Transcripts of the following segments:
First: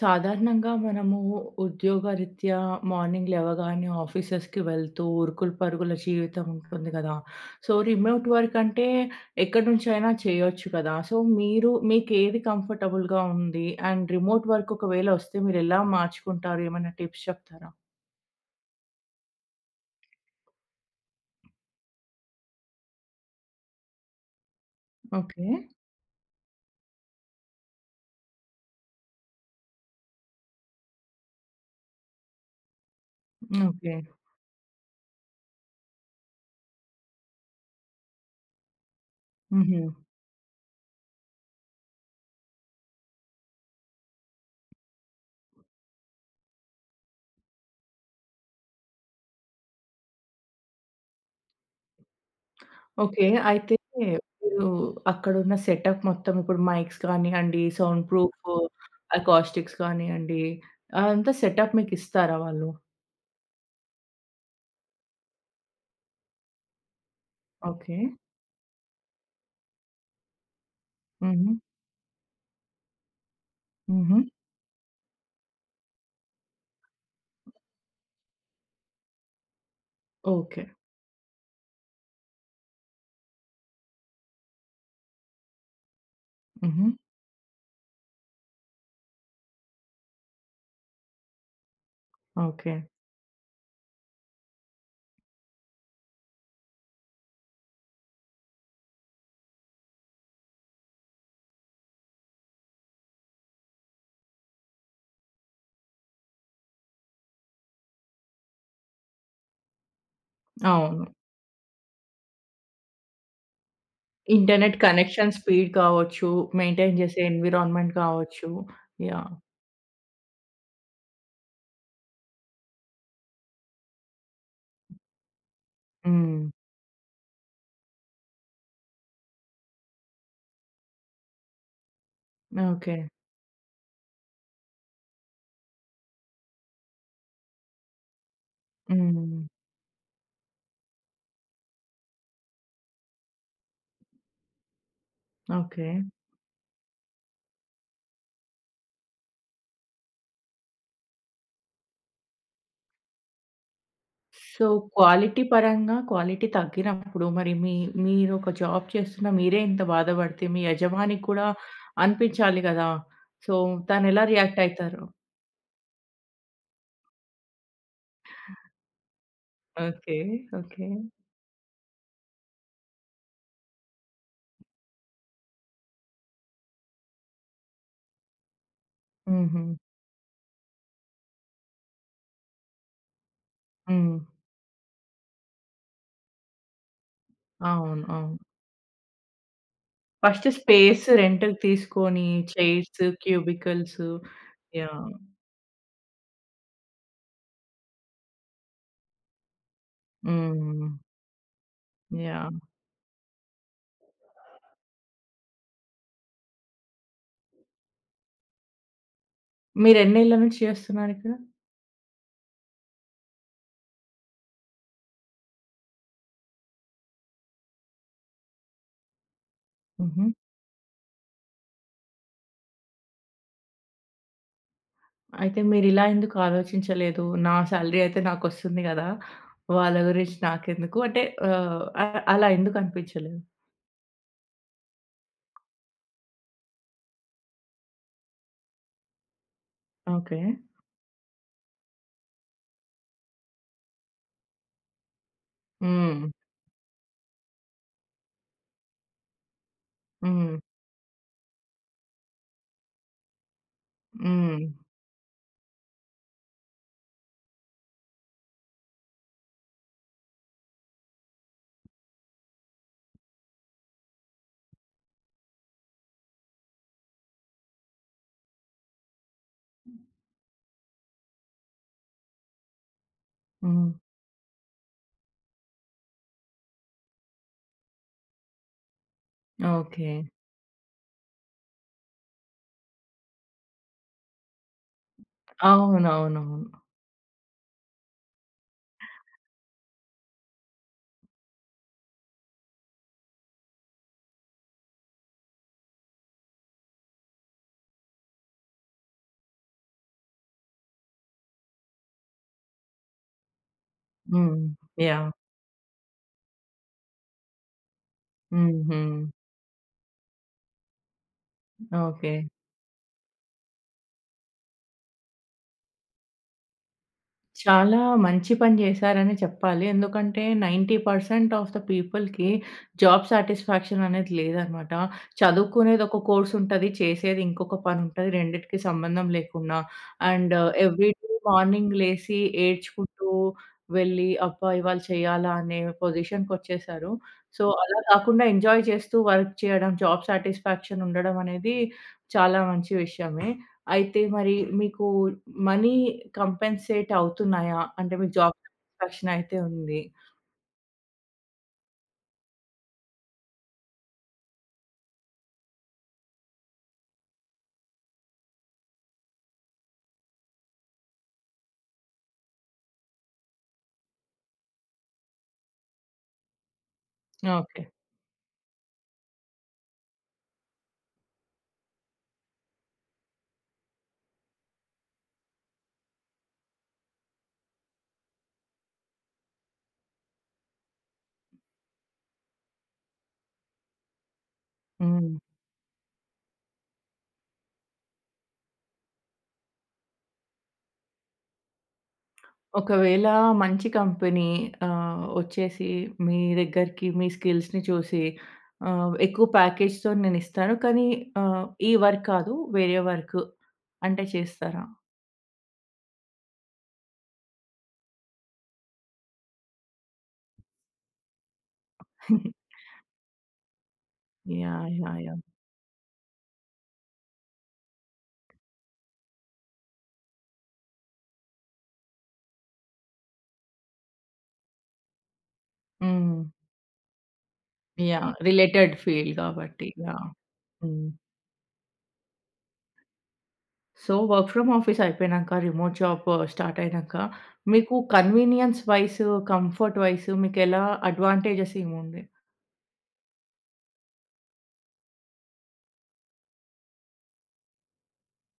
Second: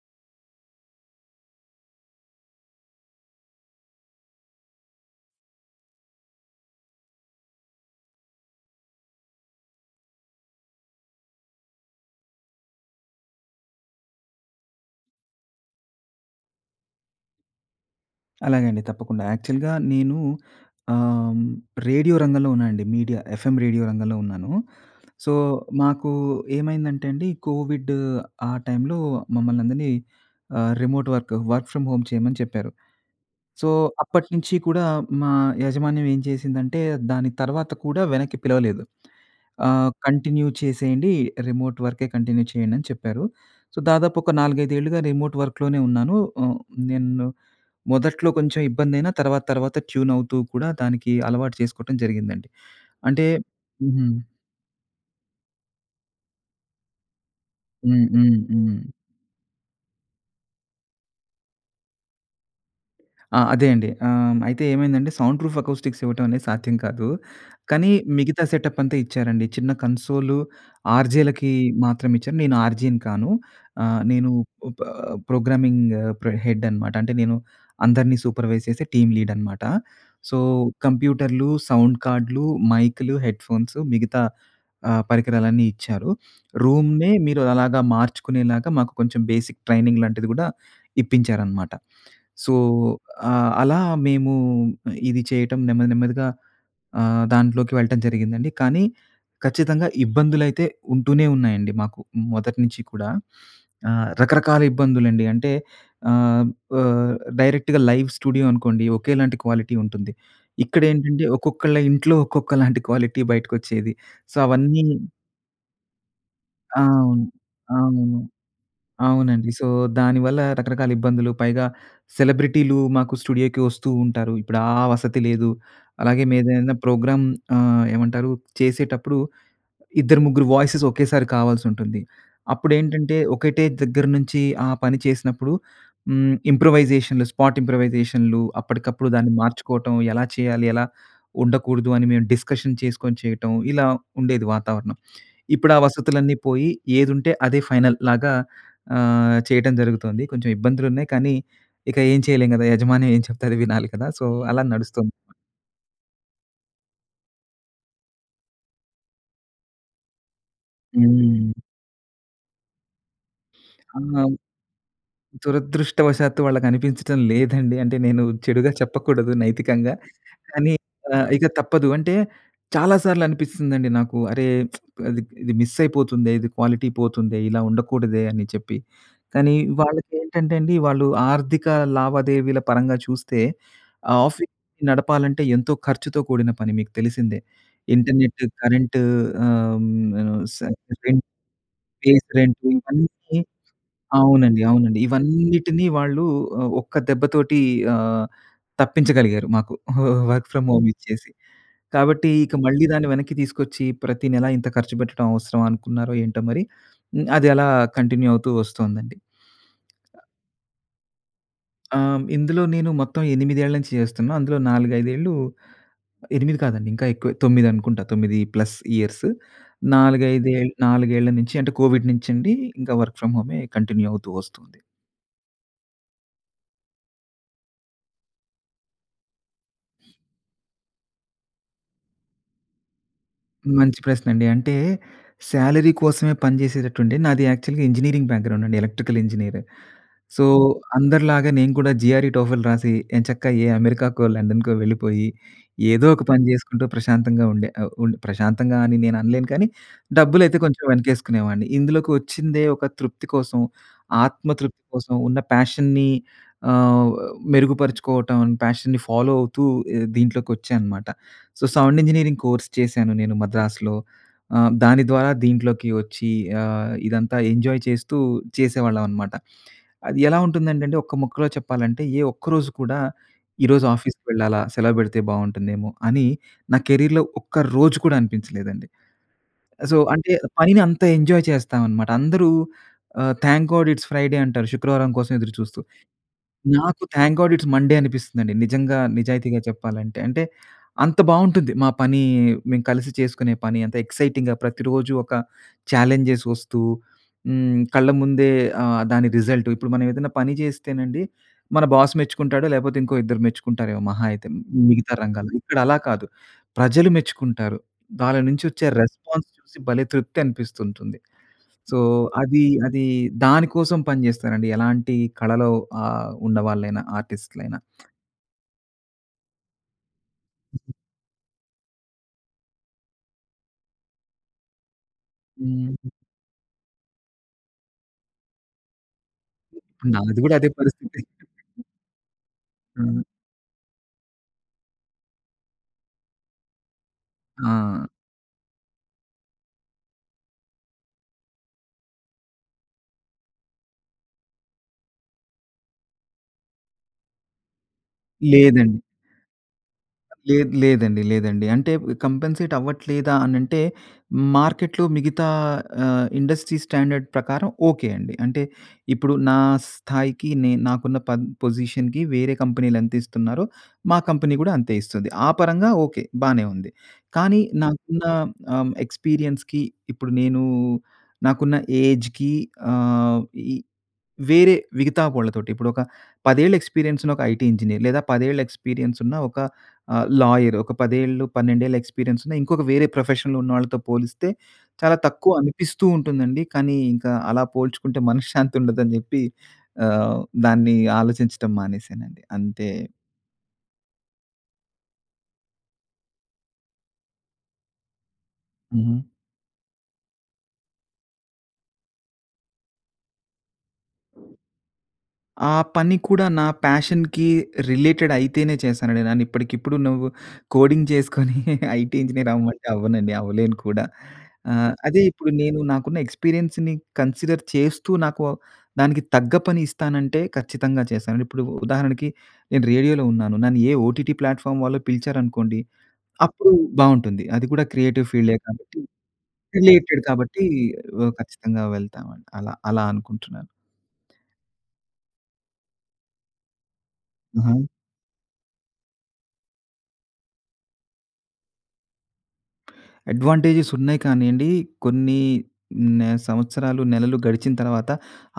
సాధారణంగా మనము ఉద్యోగరీత్యా మార్నింగ్ లేవగానే ఆఫీసెస్‌‌కి వెళ్తూ ఉరుకులు, పరుగుల జీవితం ఉంటుంది గదా! సో, రిమోట్ వర్క్ అంటే ఎక్కడినుంచైనా చేయొచ్చు కదా! సో మీరు మీకేది కంఫర్టబుల్‌గా ఉంది, అండ్ రిమోట్ వర్క్ ఒకవేళ వస్తే మీరు ఎలా మార్చుకుంటారు? ఏమైనా టిప్స్ చెప్తారా? అలాగే అండి తప్పకుండా. యాక్చువల్‌గా నేను ఆహ్, రేడియో రంగంలో ఉన్నానండి, మీడియా ఎఫ్ఎం రేడియో రంగంలో ఉన్నాను. So, okay. మాకు ఏమైందంటే అండి కోవిడ్ ఆ టైంలో మమ్మల్నందరిని ఆహ్, remote work, work from home చేయమని చెప్పారు. So, okay. అప్పటినుంచి కూడా మా యాజమాన్యం ఏం చేసిందంటే, దాని తర్వాత కూడా వెనక్కి పిలవలేదు. ఆ! హుహు. కంటిన్యూ చేసేయండి రిమోట్ వర్కెే కంటిన్యూ చేయండి అని చెప్పారు. సో దాదాపు ఒక 4, 5 ఏళ్లుగా రిమోట్ వర్క్‌లోనే ఉన్నాను. ఆహ్, నేను మొదట్లో కొంచెం ఇబ్బంది అయినా తర్వాత తర్వాత ట్యూన్ అవుతూ కూడా దానికి అలవాటు చేసుకోవటం జరిగిందండి. అంటే ఓకె. అయితే హుహు. మీరు అక్కడ ఉన్న సెటప్ మొత్తం ఇప్పుడు మైక్స్ కానియండి, సౌండ్ హ్మ్. హ్మ్. ప్రూఫ్ హ్మ్. అకాస్టిక్స్ గానియండి, ఆదంతా సెటప్ మీకు ఇస్తారా వాళ్ళు? ఆ! అదే అండి. ఆ! అయితే ఏమైందంటే సౌండ్ ప్రూఫ్ అకౌ‌‌‌స్టిక్స్ ఇవ్వటం అనేది సాధ్యం కాదు. కానీ ఓకె. మిగతా సెటప్ అంతా ఇచ్చారండి, చిన్న కన్సోల్ ఆర్జే‌‌లకి హుహు. మాత్రం ఇచ్చారు. నేను ఆర్జే‌‌ని కాను. ఆహ్, హుహు. నేను ఓప ప్రోగ్రామింగ్ ప్ర హెడ్ అనమాట. అంటే నేను అందరిని సూపర్వైస్ చేసే టీమ్ లీడ్ అనమాట. So okay. కంప్యూటర్లు, సౌండ్ కార్డులు, మైక్‌లు, హెడ్‌ఫోన్స్ మిగతా ఆ పరికరాలన్నీ ఇచ్చారు. హుహు. రూమ్‌‌నే మీరు అలాగా మార్చుకునేలాగా, మాకు కొంచెం బేసిక్ ట్రైనింగ్ లాంటిది గూడా ఇప్పించారన్నమాట. So okay. ఆహ్, అలా మేము, ఇది చేయటం నెమ్మది నెమ్మదిగా ఆహ్, దాంట్లోకి వెళ్ళటం జరిగిందండి. కానీ ఖచ్చితంగా ఇబ్బందులైతే ఉంటూనే ఉన్నాయండి మాకు మొదటి నుంచి కూడా. ఆహ్, రకరకాల ఇబ్బందులండి అంటే ఆహ్, ప డైరెక్ట్‌గా లైవ్ స్టూడియో అనుకోండి ఒకేలాంటి క్వాలిటీ ఉంటుంది. ఇక్కడ అవును. ఏంటంటే ఒక్కొక్కళ్ళ ఇంట్లో ఒక్కొక్కలాంటి క్వాలిటీ బయటకి వచ్చేది. సో ఇంటర్నెట్ అవన్నీను కనెక్ష‌న్, స్పీడ్ కావచ్చు. ఆ! మెయింటైన్ చేసే అవును. ఎన్విరాన్మెంట్ అవును, కావచ్చు. యాహ్! అవునండి. సో దానివల్ల రకరకాల ఇబ్బందులు, పైగా సెలబ్రిటీలు మాకు స్టూడియోకి వస్తూ ఉంటారు. ఇప్పుడు ఆ వసతి లేదు అలాగే మేము హ్మ్. ఏదైనా ప్రోగ్రాం ఆహ్, ఏమంటారు చేసేటప్పుడు ఇద్దరు ముగ్గురు వాయిసెస్ ఒకేసారి కావాల్సి ఉంటుంది, ఓకె. అప్పుడేంటంటే ఒకటే దగ్గర నుంచి ఆ పని చేసినప్పుడు హ్మ్, ఇంప్రూవైజేషన్లు స్పాట్ ఇంప్రూవైజేషన్లు అప్పటికప్పుడు దాన్ని హ్మ్. మార్చుకోవటం. ఎలా చేయాలి? ఎలా ఉండకూడదు? అని మేము డిస్కషన్ చేసుకొని చేయటం, ఇలా ఉండేది వాతావరణం. ఇప్పుడు ఆ ఓకె. వసతులన్నీ పోయి ఏదుంటే అదే ఫైనల్ లాగా ఆహ్, చేయటం జరుగుతోంది. కొంచెం ఇబ్బందులు ఉన్నాయి, కానీ ఇక ఏం చేయలేం గదా! యజమాని ఏం చెప్తే అది వినాలి కదా! సో అలా సో, నడుస్తోంది. క్వాలిటీ పరంగా క్వాలిటీ తగ్గినప్పుడు, మరి మీ మీరొక జాబ్ చేస్తున్న మీరే ఇంత బాధ పడితే, మీ యజమాని కూడా హ్మ్. అనిపించాలి గదా! సో ఆ! తనెలా రియాక్ట్ అయి‌‌తారు? దురదృష్టవశాత్తు వాళ్ళకి అనిపించటం లేదండి. అంటే నేను చెడుగా చెప్పకూడదు నైతికంగా. ఓకె. కానీ ఓకె. ఆహ్, ఇక తప్పదు అంటే చాలా సార్లు అనిపిస్తుందండి నాకు. అరే! ఇది మిస్ అయిపోతుందే, ఇది క్వాలిటీ పోతుందే, ఇలా ఉండకూడదే అని చెప్పి. కానీ హుహు. వాళ్ళకి ఏంటంటే అండి. వాళ్ళు ఆర్థిక లావాదేవీల పరంగా చూస్తే హ్మ్. ఆఫీస్ నడపాలంటే ఎంతో ఖర్చుతో కూడిన పని మీకు తెలిసిందే. అవును. అవును. ఇంటర్నెట్, కరెంట్ ఆహ్, హ్మ్ ఆహ్, ఫస్ట్ స స్పేస్ రెంట్ రెంట్‌కి తీసుకొని ఫేస్ రెంట్ చైర్స్, ఇవన్నీ క్యూబికల్స్. అవునండి అవునండి యాహ్! ఇవన్నిటిని వాళ్ళు ఒక్క దెబ్బతోటి ఆహ్, తప్పించగలిగారు మాకు వర్క్ ఫ్రామ్ హోమ్ హ్మ్. ఇచ్చేసి. కాబట్టి ఇక యాహ్! మళ్ళీ దాన్ని వెనక్కి తీసుకొచ్చి ప్రతి నెల ఇంత ఖర్చు పెట్టడం అవసరమా అనుకున్నారో ఏంటో మరి, అది ఎలా కంటిన్యూ అవుతూ వస్తుందండి. మీరు ఎన్నేళ్ల నుంచి చేస్తున్నారు ఇక్కడ? ఆహ్, ఇందులో నేను మొత్తం 8 ఏళ్లు నుంచి చేస్తున్నా. అందులో 4, 5 ఏళ్ళు 8 కాదండి ఇంకా ఎక్కువే, 9 అనుకుంటా. 9 ప్లస్ ఇయర్సు. ఉహూ. 4, 5 ఏ 4 నుంచి అంటే, కోవిడ్ నుంచి అండి, ఇంకా వర్క్ ఫ్రమ్ హోమే కంటిన్యూ అవుతూ వస్తుంది. అయితే, మీరు ఇలా ఎందుకు ఆలోచించలేదు? నా సాలరీ అయితే నాకొస్తుంది కదా! వాళ్ళ గురించి నాకెందుకు అంటే, ఆహ్, ఆహ్, అలా ఎందుకనిపించలేదు? మంచి ప్రశ్న అండి. అంటే, శాలరీ కోసమే పని చేసేటట్టుంటే, నాది యాక్చువల్‌గా నాది ఇంజినీరింగ్ బ్యాక్‌గ్రౌండ్ అండి. Electrical engineer. So, okay. అందరిలాగా నేను కూడా జీఆర్ఈ, టోఫెల్ రాసి, ఎంచక్కా ఏ అమెరికాకో, లండన్‌‌కో వెళ్ళిపోయి ఏదో ఒక హ్మ్. పని చేసుకుంటూ ప్రశాంతంగా ఉండే. ఆహ్, ఉం ప్రశాంతంగా అని నేను అనలేను కానీ, హ్మ్. డబ్బులైతే కొంచెం వెనకేసుకునేవాడిని. ఇందులోకి వచ్చిందే ఒక తృప్తి కోసం, ఆత్మ హ్మ్. తృప్తి కోసం ఉన్న పాషన్‌ని ఆహ్, మెరుగుపరుచుకోవటం, పాషన్‌ని ఫాలో అవుతూ ఇ దీంట్లోకొచ్చా అన్నమాట. సో, సౌండ్ ఇంజినీరింగ్ కోర్స్ చేశాను నేను మద్రాసులో. ఆహ్, దాని ద్వారా దీంట్లోకి వచ్చి ఆహ్, ఇదంతా ఎంజాయ్ చేస్తూ చేసేవాళ్ళం అన్నమాట. అది ఎలా ఉంటుందంటేండి ఒక్క ముక్కలో చెప్పాలంటే, ఏ ఒక్క రోజు కూడా, ఈరోజు హ్మ్. ఆఫీస్‌కి వెళ్ళాలా, సెలవు పెడితే బాగుంటుందేమో! అని నా కెరియర్‌లో ఒక్క రోజు కూడా అనిపించలేదండి. So, okay. అంటే, పనిని అంత ఎంజాయ్ చేస్తాం అన్నమాట. అందరూ ఆహ్, థాంక్ గాడ్, ఇట్స్ ఫ్రైడే అంటారు. శుక్రవారం కోసం ఎదురు చూస్తూ. అవునవును. నాకు థాంక్ గాడ్ ఇట్స్ మండే అనిపిస్తుందండి. నిజంగా నిజాయితీగా చెప్పాలంటే. అంటే, అంత బాగుంటుంది మా పని, మేము కలిసి చేసుకునే పని అంత ఎక్సైటింగ్‌గా ప్రతిరోజు ఒక చాలెంజ్స్ వస్తూ హ్మ్, కళ్ళ ముందే ఆహ్, దాని రిజల్ట్ ఇప్పుడు మనం ఏదైనా పని చేస్తేనండి. మన బాస్ మెచ్చుకుంటాడు, లేకపోతే ఇంకో ఇద్దరు మెచ్చుకుంటారేమో మహా అయితే హ్మ్. మిగతా యాహ్! రంగాలలో. ఇక్కడలా కాదు ప్రజలు మెచ్చుకుంటారు. వాళ్ళ నుంచి వచ్చే ఉహూ. రెస్పాన్స్ చూసి భలే తృప్తి అనిపిస్తూ ఉంటుంది. So, okay. అది, అది దాని కోసం పని చేస్తారండి. ఎలాంటి కళలో ఆహ్, ఉన్నవాళ్లైనా ఆర్టిస్ట్‌లైన. చాలా మంచి పని చేసారని చెప్పాలి. ఎందుకంటే, 90 పర్సెంట్ ఆఫ్ ది పీపుల్‌కి జాబ్ సాటిస్ఫాక్షన్ అనేది లేదన్నమాట. చదువుకునేది ఉహూ. ఒక కోర్స్ ఉంటది, చేసేది ఇంకొక పని ఉంటది. రెండిటికి సంబంధం లేకుండా. నాది కూడా అండ్ అదే ఏవ్రీ పరిస్థితి. డే మార్నింగ్ లేసి హ్మ్. ఏడ్చుకుంటూ వెళ్లి, అబ్బా! ఇవాళ చేయాలా! అనే పొజిషన్‌కొచ్చేసారు. సొ, అలా ఆ! కాకుండా ఎంజాయ్ చేస్తూ వర్క్ చేయడం జాబ్ సాటిస్‌ఫాక్షన్ ఉండడం అనేది చాలా మంచి విషయమే. అయితే మరి మీకు, మనీ కాంపెన్‌సేట్ అవుతున్నాయా? అంటే, మీకు జాబ్ లేదండి. సాటిస్ఫాక్షన్ అయితే ఉంది. లేదు లేదండి. లేదండి. అంటే, కాంపెన్సేట్ అవ్వట్లేదా అని అంటే, మార్కెట్‌లో మిగతా ఆహ్, ఇండస్ట్రీ స్టాండర్డ్ ప్రకారం ఓకే అండి. అంటే ఇప్పుడు నా స్థాయికి నే నాకున్న ప పొజిషన్‌కి వేరే కంపెనీలు ఎంత ఇస్తున్నారో, మా కంపెనీ కూడా అంతే ఇస్తది. ఆ పరంగా ఓకే బానే ఉంది. కానీ ఓకే. నాకున్న ఆహ్, ఎక్స్పీరియన్స్‌కి ఇప్పుడు నేను నాకున్న ఏజ్‌కి ఆహ్, ఈ వేరే మిగతా వాళ్ళతోటి ఇప్పుడు ఒక, 10 ఏళ్ల ఎక్స్పీరియన్స్ ఉన్న ఒక ఐటీ ఇంజినీర్. లేదా, 10 ఏళ్ల ఎక్స్పీరియన్స్ ఉన్న ఆహ్, ఒక లాయర్, ఒక 10 ఏళ్ళు 12 ఏళ్ల ఎక్స్పీరియన్స్ ఉన్న ఇంకొక వేరే ప్రొఫెషన్‌లో ఉన్నవాళ్ళతో పోలిస్తే, చాలా హ్మ్. తక్కువ అనిపిస్తూ ఉంటుందండి. కానీ, ఇంకా అలా పోల్చుకుంటే మనశ్శాంతి ఉండదు అని చెప్పి ఆహ్, దాన్ని ఆలోచించడం మానేశానండి అంతే. ఒకవేళ మంచి కంపెనీ ఆహ్, వచ్చేసి మీ దగ్గరికి మీ స్కిల్స్‌ని చూసి ఉహూ. ఆహ్, ఎక్కువ ప్యాకేజ్‌తో నేనిస్తాను. కానీ ఆహ్, ఈ వర్క్ కాదు వేరే వర్కు అంటే చేస్తారా? ఆ పని కూడా నా పాషన్‌కి రిలేటెడ్ అయితేనే చేశానండి. నేను ఇప్పటికిప్పుడు నువ్వు కోడింగ్ చేసుకొని ఐటీ ఇంజినీర్ అవ్వమంటే అవ్వనండి, అవ్వలేను కూడా. యాహ్! ఆహ్, యాహ్! అదే యాహ్! ఇప్పుడు నేను, నాకున్న ఎక్స్పీరియన్స్‌ని కన్సిడర్ చేస్తూ, నాకు దానికి తగ్గ పని ఇస్తానంటే ఖచ్చితంగా చేస్తాను. ఇప్పుడు ఉదాహరణకి, నేను రేడియోలో ఉన్నాను. నన్ను ఏ ఓటీటీ ప్లాట్‌ఫార్మ్ వాళ్ళు పిలిచారనుకోండి, హ్మ్. అప్పుడు బాగుంటుంది. అది కూడా క్రియేటివ్ యాహ్! ఫీల్డే రిలేటెడ్ కాబట్టి, ఫీల్డ్ కాబట్టి. Related yeah! కాబట్టి హ్మ్. వ ఖచ్చితంగా వెళ్తామండి అలా, అలా అనుకుంటున్నాను. సో, వర్క్ ఫ్రమ్ ఆఫీస్ అయిపోయినాక. రిమోట్ జాబ్ స్టార్ట్ అయినాక, ఆహా! మీకు కన్వినియన్స్ వైస్, కంఫర్ట్ వైస్ మీకు ఎలా అడ్వెంటేజెస్ ఏముంది? అడ్వాంటేజెస్ ఉన్నాయి కానియండి, కొన్ని నే సంవత్సరాలు, నెలలు గడిచిన తర్వాత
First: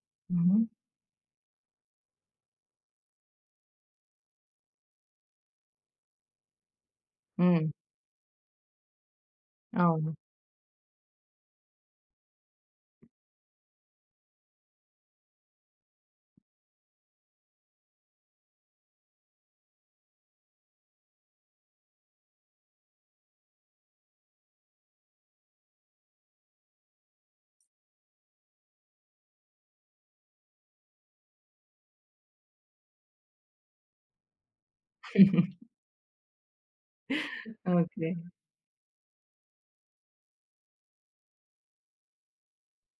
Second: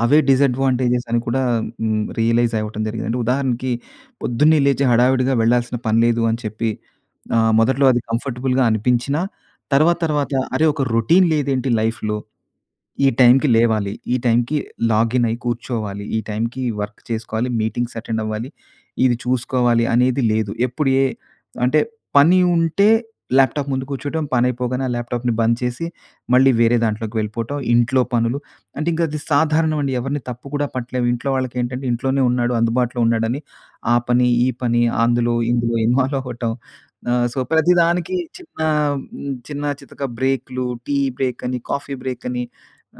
అవే హ్మ్. డిసాడ్వాంటేజెస్ అని కూడా హ్మ్, రియలైజ్ అవ్వటం జరిగిందండి. ఉదాహరణకి, పొద్దున్నే లేచి హడావిడిగా వెళ్ళాల్సిన పని లేదు అని చెప్పి ఆహ్, హ్మ్. మొదట్లో అది కంఫర్టబుల్‌గా అనిపించినా తర్వాత అవును. తర్వాత, అరే! ఒక రోటీన్ లేదేంటి లైఫ్‌లో. ఈ టైమ్‌కి లేవాలి, ఈ టైంకి లాగినై కూర్చోవాలి, ఈ టైంకి వర్క్ చేసుకోవాలి, మీటింగ్స్ అటెండ్ అవ్వాలి, ఇది చూసుకోవాలి అనేది లేదు. ఎప్పుడు ఏ అంటే పని ఉంటే ల్యాప్టాప్ ముందు కూర్చోవటం, పనైపోగానే ఆ ల్యాప్టాప్‌ని బంద్ చేసి మళ్ళీ వేరే దాంట్లోకి వెళ్ళిపోవటం. ఇంట్లో పనులు అంటే ఇంకా అది సాధారణం అండి. ఎవరిని తప్పు కూడా పట్టలేము. ఇంట్లో వాళ్ళకేంటంటే ఇంట్లోనే ఉన్నాడు, అందుబాటులో ఉన్నాడని, ఆ పని ఈ పని అందులో ఇందులో ఇన్వాల్వ్ అవ్వటం ఆహ్, సో ఓకే. ప్రతిదానికి చిన్న హ్మ్, చిన్న చితక బ్రేకులు, టీ బ్రేక్ అని, కాఫీ బ్రేక్ అని,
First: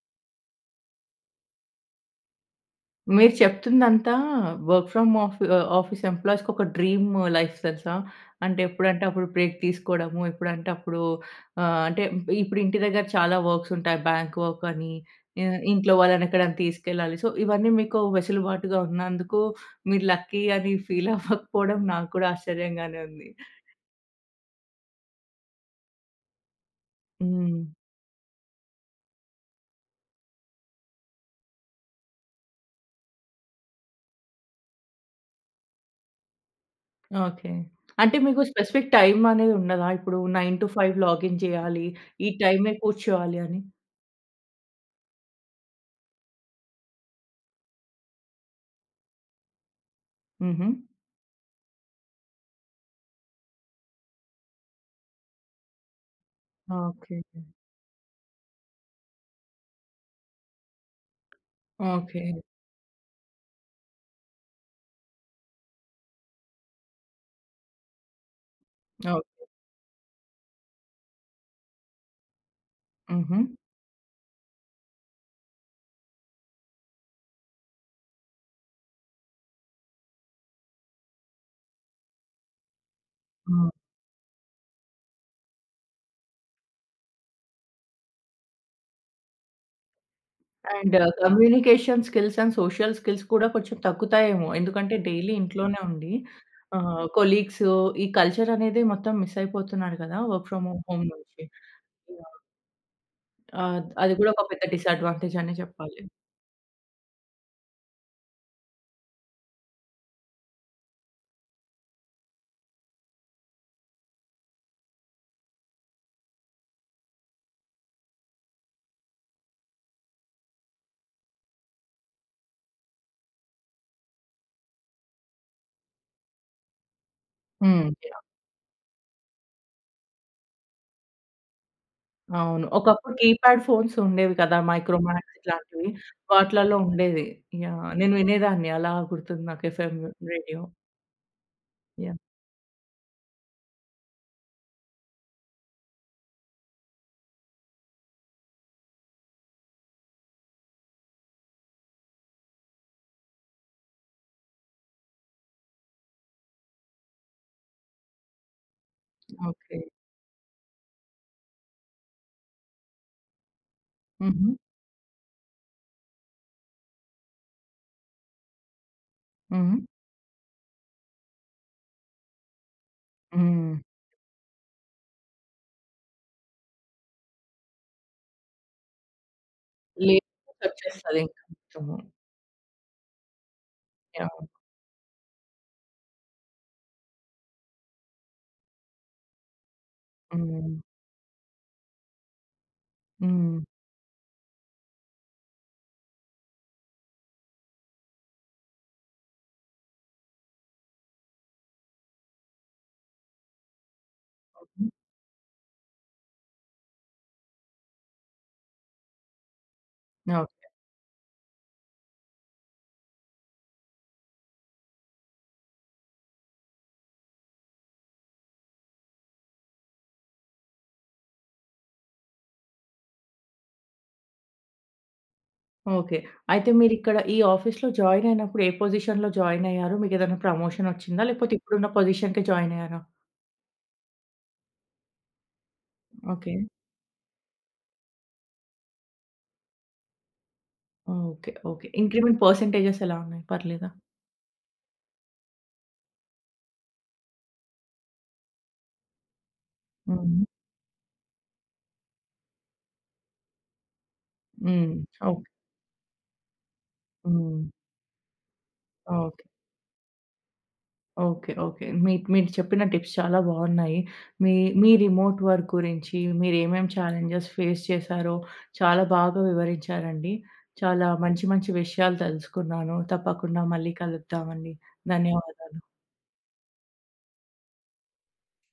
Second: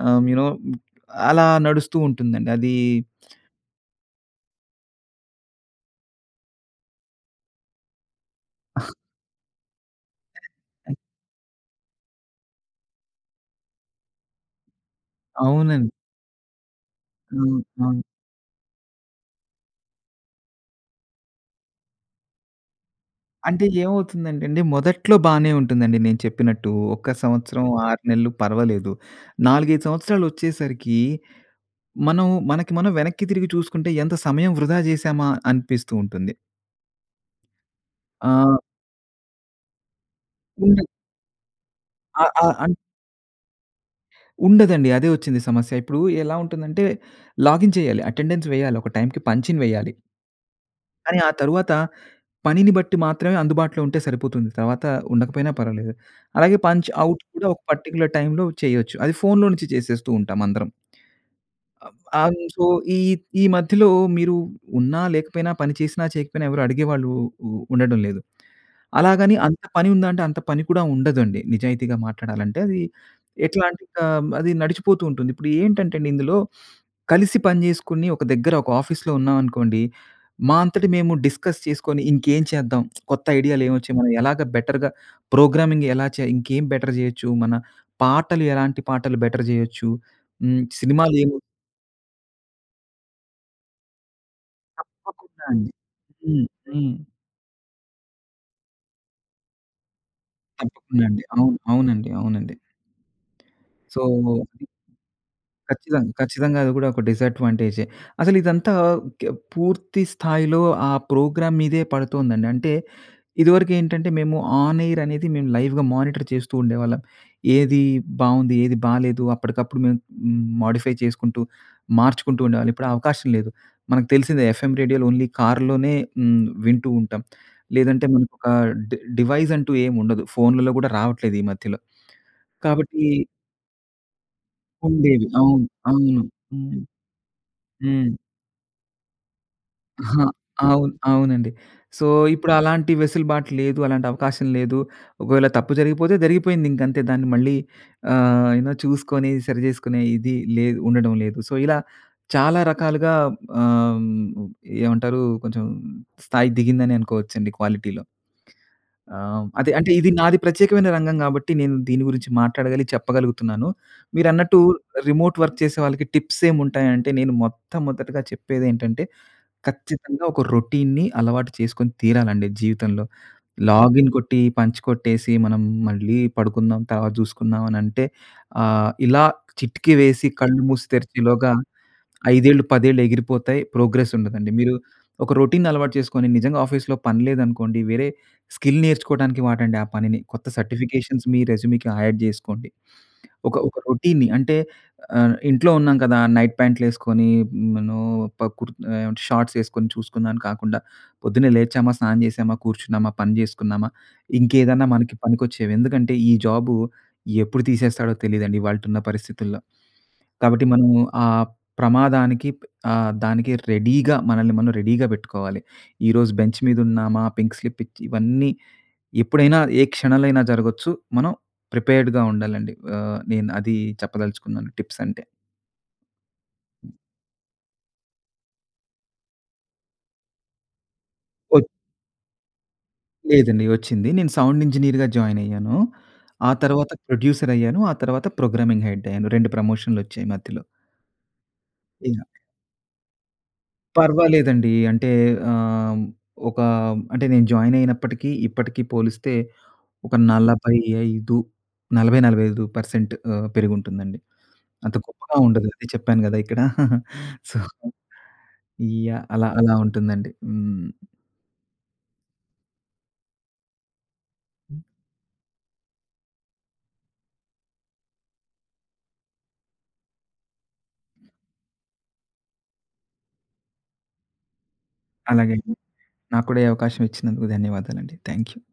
ఆ యు నో అలా నడుస్తూ ఉంటుందండి అది మీరు చెప్తుదంతా వర్క్ ఫ్రామ్ ఆఫీ ఆహ్, ఆఫీస్ ఎంప్లాయీస్‌కి ఒక డ్రీము లైఫ్ తెలుసా? అంటే ఎప్పుడంటే అప్పుడు బ్రేక్ తీసుకోవడము, ఎప్పుడంటే అప్పుడు ఆహ్, అంటే ఇప్పుడు ఇంటి దగ్గర చాలా వర్క్స్ ఉంటాయి. బాంక్ వర్క్ అని, ఆహ్, అవునండి. ఇంట్లో వాళ్ళని ఎక్కడైనా తీసుకెళ్లాలి. సో హ్మ్. ఇవన్నీ అవును. మీకు వెసులుబాటుగా ఉన్నందుకు మీరు లక్కీ అని ఫీల్ అవ్వకపోవడం నాక్కూడా ఆశ్చర్యంగానే ఉంది. అంటే ఏమవుతుందంటండి మొదట్లో బానే ఉంటుందండి. నేను చెప్పినట్టు ఒక్క సంవత్సరం, హ్మ్. 6 నెలలు పర్వాలేదు. 4, 5 సంవత్సరాలోచ్చేసరికి మనం మనకి మనం వెనక్కి తిరిగి చూసుకుంటే ఎంత సమయం వృధా చేశామా? అనిపిస్తూ ఉంటుంది. ఓకే. అంటే మీకు ఆ స్పెసిఫిక్ టైం అనేది ఉండదా? ఇప్పుడు నైన్ టూ ఉన్నాయి. ఫైవ్ లాగిన్ చేయాలి. అ ఈ అ టైమే అన్ కూర్చోవాలి అని. ఉండదండి. అదే వచ్చింది సమస్య. ఇప్పుడు ఎలా ఉంటుందంటే లాగిన్ చేయాలి. అటెండెన్స్ వేయాలి. ఒక టైంకి పంచిన్ వేయాలి. ఉహూ. కానీ, ఆ తరువాత, పనిని బట్టి మాత్రమే అందుబాటులో ఉంటే సరిపోతుంది. తరువాత ఉండకపోయినా పర్వాలేదు. అలాగే పంచ్ ఓకే. ఔట్ కూడా ఒక పర్టిక్యులర్ టైంలో చేయొచ్చు. అది ఫోన్‌లో నుంచి చేసేస్తూ ఉంటాం అందరం. ఆ! ఓకే. అయిమ్ సో ఈ ఈ మధ్యలో మీరు ఉన్న లేకపోయినా పని చేసినా చేయకపోయినా ఎవరు అడిగేవాళ్ళు ఉ ఉండటం లేదు. ఓకే. అలాగని అంత పని ఉందా అంటే, అంత పని కూడా ఉండదండి. నిజాయితీగా మాట్లాడాలంటే అది ఉహూ. ఎట్లాంటే క మ్ అది నడిచిపోతూ ఉంటుంది. ఇప్పుడు ఏంటంటేనండి ఇందులో, కలిసి పని చేసుకొని ఒక దగ్గర ఒక ఆఫీస్‌లో ఉన్నామనుకోండి, మా అంతట మేము డిస్కస్ చేసుకొని ఇంకేం చేద్దాం కొత్త ఐడియాలు హ్మ్. ఏమొచ్చాయి. మనం ఎలాగా బెటర్‌గా ప్రోగ్రామింగ్ ఎలా చేయా ఇంకేం బెటర్ చేయొచ్చు, మన పాటలు ఎలాంటి పాటలు బెటర్ చేయొచ్చు. హ్మ్. అండ్ సినిమాలు ఏమి communication skills, and social skills కూడా కొంచెం తగ్గుతాయేమో? ఎందుకంటే డైలీ తప్పకుండా అండి. ఇంట్లోనే ఉండి. హ్మ్. హ్మ్. ఆహ్, కొలీగ్సు ఈ కల్చర్ అనేది మొత్తం మిస్ అయిపోతున్నారు కదా! వర్క్ ఫ్రమ్ తప్పకుండా హోమ్ అండి. నుంచి అవును. అవునండి, యాహ్! అవునండి. ఆ! ద అది కూడా సో ఒక పెద్ద డిసాడ్వాంటేజ్ అనే చెప్పాలి. ఖచ్చితంగా, ఖచ్చితంగా. అది కూడా ఒక డిసాడ్వాంటేజే. అసలు ఇదంతా ఓకే. పూర్తి స్థాయిలో ఆ ప్రోగ్రామ్ మీదే పడుతుందండి. అంటే ఇదివరకేంటంటే మేము ఆన్ ఎయిర్ అనేది మేము లైవ్‌గా మానిటర్ చేస్తూ ఉండేవాళ్ళం. ఏది బావుంది? ఏది బాలేదు? అప్పటికప్పుడు మేము మ్ మోడిఫై చేసుకుంటూ, మార్చుకుంటూ ఉండేవాళ్ళం. ఇప్పుడు ఆ అవకాశం లేదు. మనకు తెలిసిందే ఎఫ్ ఎం రేడియోలు ఓన్లీ కార్‌లోనే హ్మ్. వింటూ ఉంటాం. హ్మ్. లేదంటే యహ్! మనకు ఒక డి డివైజ్ అంటూ ఏమి ఉండదు. ఫోనుల్లో కూడా రావట్లేదు ఈ మధ్యలో. అవును. కాబట్టి ఒకప్పుడు కీప్యాడ్ ఫోన్స్ ఉండేవి కదా! మైక్రో ఉండేది. మాక్స్ అవును, ఇట్లాంటివి అవును. వాటిలల్లో హ్మ్. ఉండేది. యహ్! హ్మ్. నేను వినేదాన్ని అలా గుర్తుంది నాకు ఎఫ్ ఎం ఆహా! రేడియో. అవును, అవునండి. So, yeah! ఇప్పుడు అలాంటి వెసులుబాటు లేదు. అలాంటి అవకాశం లేదు. ఒకవేళ తప్పు జరిగిపోతే జరిగిపోయింది. ఇంక అంతే దాన్ని మళ్ళీ ఆహ్, అయినా చూసుకొని సరిచేసుకునే ఇది లేదు, ఉండడం లేదు. సో, ఇలా చాలా రకాలుగా ఆహ్, ఏమంటారు కొంచెం స్థాయి దిగిందని అనుకోవచ్చండి క్వాలిటీ‌లో. ఆహ్, అదే ఓకే. అంటే ఇది నాది ప్రత్యేకమైన రంగం కాబట్టి నేను దీని గురించి మాట్లాడగలిగి చెప్పగలుగుతున్నాను. ఉహూ. మీరన్నట్టు రిమోట్ వర్క్ చేసే వాళ్ళకి టిప్స్ ఏమి ఉంటాయి అంటే, నేను మొట్టమొదటిగా చెప్పేదేంటంటే ఉహూ. ఖచ్చితంగా ఒక రొటీన్‌ని అలవాటు చేసుకొని తీరాలండి జీవితంలో. హ్మ్. లాగిన్ కొట్టి, పంచ్ కొట్టేసి మనం మళ్ళీ పడుకుందాం తర్వాత చూసుకుందాం అని అంటే, ఆహ్, ఇలా చిటికీ లేదు. వేసి కళ్ళు మూసి వచ్చేస్తది ఇంక తెరిచేలోగా మొత్తము. 5 ఏళ్ళు, 10 ఏళ్ళు ఎగిరిపోతాయి. Progress yeah! ఉండదండి. మీరు ఒక రొటీన్‌ని అలవాటు చేసుకొని నిజంగా ఆఫీస్‌లో పని లేదనుకోండి, వేరే స్కిల్ నేర్చుకోడానికి వాడండి ఆ పనిని. కొత్త హ్మ్. సర్టిఫికేషన్స్ మీ రెజ్యూ‌మ్‌కి యాడ్ చేసుకోండి. ఒక హ్మ్. ఒక రొటీన్‌ని అంటే ఆహ్, ఇంట్లో ఉన్నాం కదా! నైట్ ప్యాంట్లేసుకొని మనం ప క్రు ఏమ షార్ట్స్ వేసుకొని చూసుకుందామని కాకుండా పొద్దున్నే లేచామా! స్నానం చేశామా! కూర్చున్నామా! పని చేసుకున్నామా! ఇంకేదన్నా మనకి పనికొచ్చేవి. ఎందుకంటే ఈ జాబు ఎప్పుడు తీసేస్తాడో తెలీదండి. ఇవాల్టున్న పరిస్థితుల్లో. ఓహ్! కాబట్టి మనం ఆ ప్రమాదానికి ఆహ్, దానికి రెడీ‌గా మనల్ని మనం రెడీ‌గా పెట్టుకోవాలి. ఈ రోజు బెంచ్ మీద ఉన్నామా? పింక్ స్లిప్ ఇచ్చి ఇవన్నీ ఎప్పుడైనా ఏ క్షణాలైన జరగొచ్చు. మనం ప్రిపేర్డ్‌గా ఉండాలండి. ఆ! నేను అది చెప్పదలుచుకున్నాను. టిప్స్ అంటే. ఓకే. అయితే మీరిక్కడ ఈ ఆఫీస్‌లో జాయిన్ అయినప్పుడు, ఏ పొజిషన్‌లో జాయిన్ అయ్యారు. మీకేదైనా ప్రమోషన్ వచ్చిందా? లేకపోతే వద్ ఇప్పుడున్న పొజిషన్‌కే జాయినయ్యారా? లేదండి వచ్చింది. నేను సౌండ్ ఇంజినీర్‌గా జాయిన్ అయ్యాను. ఆ ఓకే. తరువాత ప్రొడ్యూసర్ అయ్యాను. ఆ తరువాత ప్రోగ్రామింగ్ హెడ్ అయ్యాను. రెండు ప్రమోషన్‌లొచ్చాయి. మధ్యలో. Okay okay. Yeah! Increment percentages ఎలా ఉన్నాయి. పర్లేదా! పర్వాలేదండి. అంటే ఆహ్, ఒక అంటే నేను జాయిన్ అయినప్పటికీ, ఇప్పటికీ పోలిస్తే ఒక హ్మ్. 45 40, 45% ఆహ్, పెరిగుంటుందండి. హ్మ్. అంత గొప్పగా ఓకె. ఉండదు. అదే చెప్పాను కదా! ఇక్కడ. సో, హ్మ్. యాహ్! ఓకే. అలా, అలా ఉంటుందండి. హ్మ్. ఓకే. ఓకే. మీ మీరు చెప్పిన టిప్స్ చాలా బాగున్నాయి. మీ మీ రిమోట్ వర్క్ గురించి మీరేమేం చాలెంజస్ ఫేస్ చేసారో, చాలా బాగా వివరించారండి. చాలా మంచి, మంచి విషయాలు తెలుసుకున్నాను. తప్పకుండా మళ్ళీ కలుద్దాం అండి. అలాగేయి, ధన్యవాదాలు. నాకు కూడా ఈ అవకాశం ఇచ్చినందుకు ధన్యవాదాలండి. Thank you.